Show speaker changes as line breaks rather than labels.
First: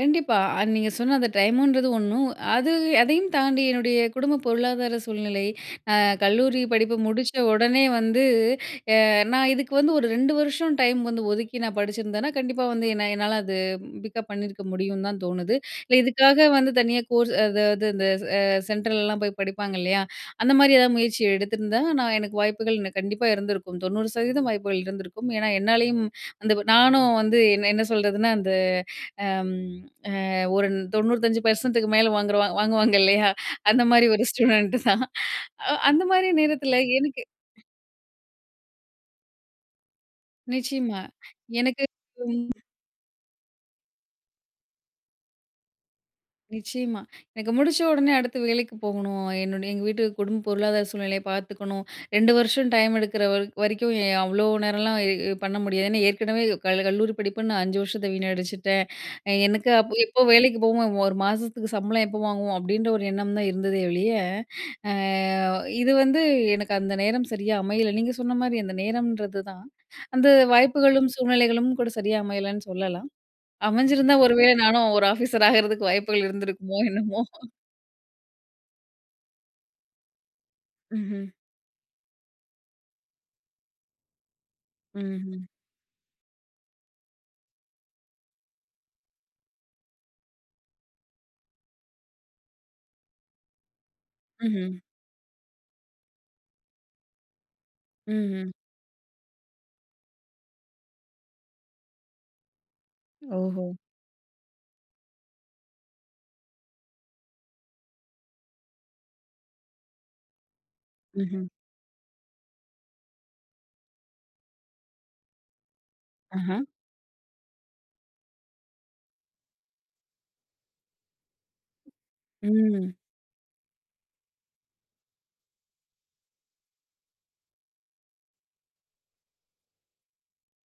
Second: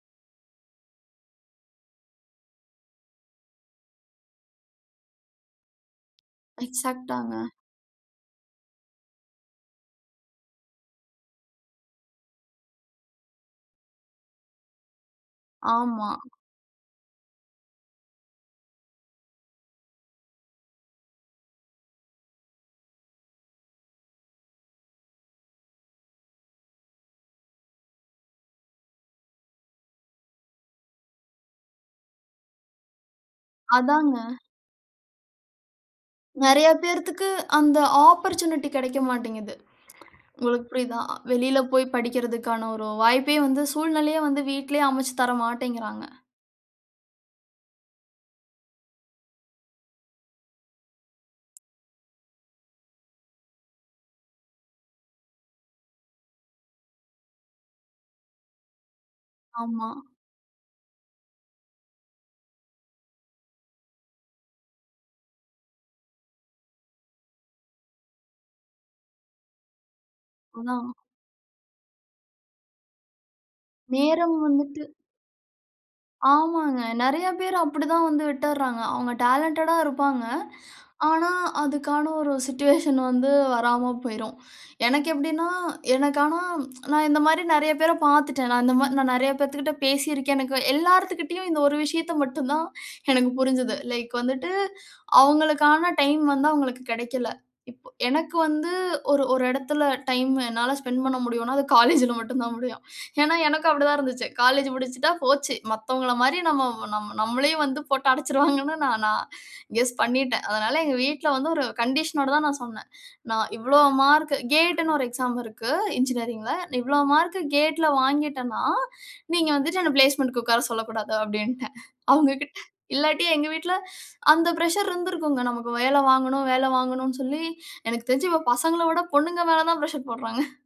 கண்டிப்பா. அது நீங்க சொன்ன அந்த டைமுன்றது ஒண்ணு. அது அதையும் தாண்டி என்னுடைய குடும்ப பொருளாதார சூழ்நிலை. அ கல்லூரி படிப்பு முடிச்ச
எக்ஸாக்டாங்க.
உடனே வந்து, அ நான் இதுக்கு வந்து ஒரு 2 வருஷம் டைம் வந்து ஒதுக்கி, நான் படிச்சிருந்தேன்னா, கண்டிப்பா வந்து என்ன என்னால அது பிக்கப் பண்ணியிருக்க முடியும்னு தான் தோணுது.
ஆமா.
இதுக்காக வந்து தனியா கோர்ஸ் அதாவது இந்த அ சென்ட்ரலலாம் போய் படிப்பாங்க, இல்லையா? அந்த மாரி எதாவது முயற்சி எடுத்திருந்தா, நான் எனக்கு வாய்ப்புகள் கண்டிப்பா இருந்திருக்கும். 90% வாய்ப்புகள் இருந்திருக்கும். ஏன்னா, என்னாலேயும் அந்த நானும் வந்து என்ன என்ன சொல்றதுன்னா, அந்த அம் அ ஒரு 95%க்கு மேல் வாங்குறவ வாங்குவாங்க இல்லையா? அந்த மாரி
அதாங்க.
ஒரு ஸ்டூடண்ட் தான். அ அந்த மாரி
நிறைய
நேரத்தில எனக்கு
பேருத்துக்கு அந்த ஆப்பர்ட்சூனிட்டி கிடைக்க மாட்டிங்கிது. உங்களுக்கு புரியுதா?
நிச்சயமா,
வெளியில
எனக்கு
போய்
ம்.
படிக்கிறதற்கான ஒரு வாய்ப்பே வந்து சூழ்நிலையே வந்து வீட்டிலயே அமைச்சு தரமாட்டேங்கிறாங்க.
நிச்சயமா, எனக்கு முடிச்ச உடனே அடுத்து வேலைக்கு போகணும். என்னுடைய எங்க வீட்டு குடும்ப பொருளாதார சூழ்நிலைய பார்த்துக்கணும். 2 வருஷம் டைம் எடுக்கிற வர வரைக்கும், எ அவ்வளோ நேரம்லாம் இ பண்ண முடியாது. ஏன்னா, ஏற்கனவே கல் கல்லூரி படிப்புன்னு, நான் 5 வருஷத்த வீணடிச்சிட்டேன். எனக்கு
ஆமா.
அப்போ, "எப்போ வேலைக்கு போவோம்? 1 மாதத்துக்கு சம்பளம் எப்போ வாங்குவோம்?" அப்படின்ற ஒரு எண்ணம் தான் இருந்ததே ஒழிய, அ இது வந்து எனக்கு அந்த நேரம் சரியா அமையல. நீங்க சொன்ன மாரி அந்த நேரம்ன்றது தான். அந்த
அதான்.
வாய்ப்புகளும் சூழ்நிலைகளும் கூட சரியா அமையலைன்னு சொல்லலாம். அமைஞ்சிருந்தா, ஒரு
நேரம்
வேளை
வந்துட்டு
நானும் ஒரு ஆபிசர் ஆகுறதுக்கு வாய்ப்புகள் இருந்திருக்குமோ,
ஆமாங்க.
என்னமோ.
நிறைய பேரு அப்பிடித்தான் வந்து விட்டுருறாங்க. அவுங்க டேலன்டடா இருப்பாங்க.
ம்ஹ்ம்.
ஆனா, அதுக்கான ஒரு சிட்யூவேஷன் வந்து வராம போயிரும். எனக்கு
ம்ஹ்ம்.
எப்பிடின்னா, எனக்கு ஆனா, நான் இந்த மாரி நிறைய பேர பார்த்துட்டேன். நான் இந்த மா நான் நிறைய பேத்துகிட்ட பேசியிருக்கேன். எனக்கு எல்லாருத்துகிட்டயும், இந்த ஒரு விஷயத்த மட்டும் தான் எனக்கு புரிஞ்சது. லைக் வந்துட்டு
ம்ஹ்ம்.
அவங்களுக்கான டைம் வந்து அவங்களுக்கு கிடைக்கல. இப்ப எனக்கு
ம்ஹ்ம்.
வந்து, ஒரு ஒரு இடத்தில டைம் என்னால ஸ்பெண்ட் பண்ண முடியும்ன்னா, அது காலேஜ்ல மட்டும் தான் முடியும். ஏன்னா, எனக்கும்
ஓஹோ!
அப்படித்தான் இருந்துச்சு. காலேஜ் முடிச்சுட்டா போச்சு. மத்தவங்கள மாரி, நம்ம நம்ம நம்மளையும் வந்து போட்டு அடைச்சிருவாங்கன்னு நான் நான் கெஸ் பண்ணிட்டேன். அதனால, எங்க வீட்ல
ம்ஹ்ம்.
வந்து ஒரு கண்டிஷனோட தான் நான் சொன்னேன். நான் இவ்வளவு மார்க் கேட்ன்னு ஒரு எக்ஸாம் இருக்கு, என்ஜினியரிங்ல.
அஹா!
"இவ்வளவு மார்க் கேட்ல வாங்கிட்டேன்னா, நீங்க வந்துட்டு என்ன பிளேஸ்மென்ட்க்கு உட்கார சொல்லக்கூடாது." அப்பிடீன்ட்டேன் அவங்ககிட்ட.
ம்.
இல்லாட்டி, எங்க வீட்ல அந்த பிரஷர் இருந்திருக்கும். நமக்கு வேலை வாங்கணும், வேலை வாங்கணும்ன்னு சொல்லி எனக்கு தெரிஞ்சு இப்போ பசங்கள விட பொண்ணுங்க மேல தான் பிரஷர் போடுறாங்க.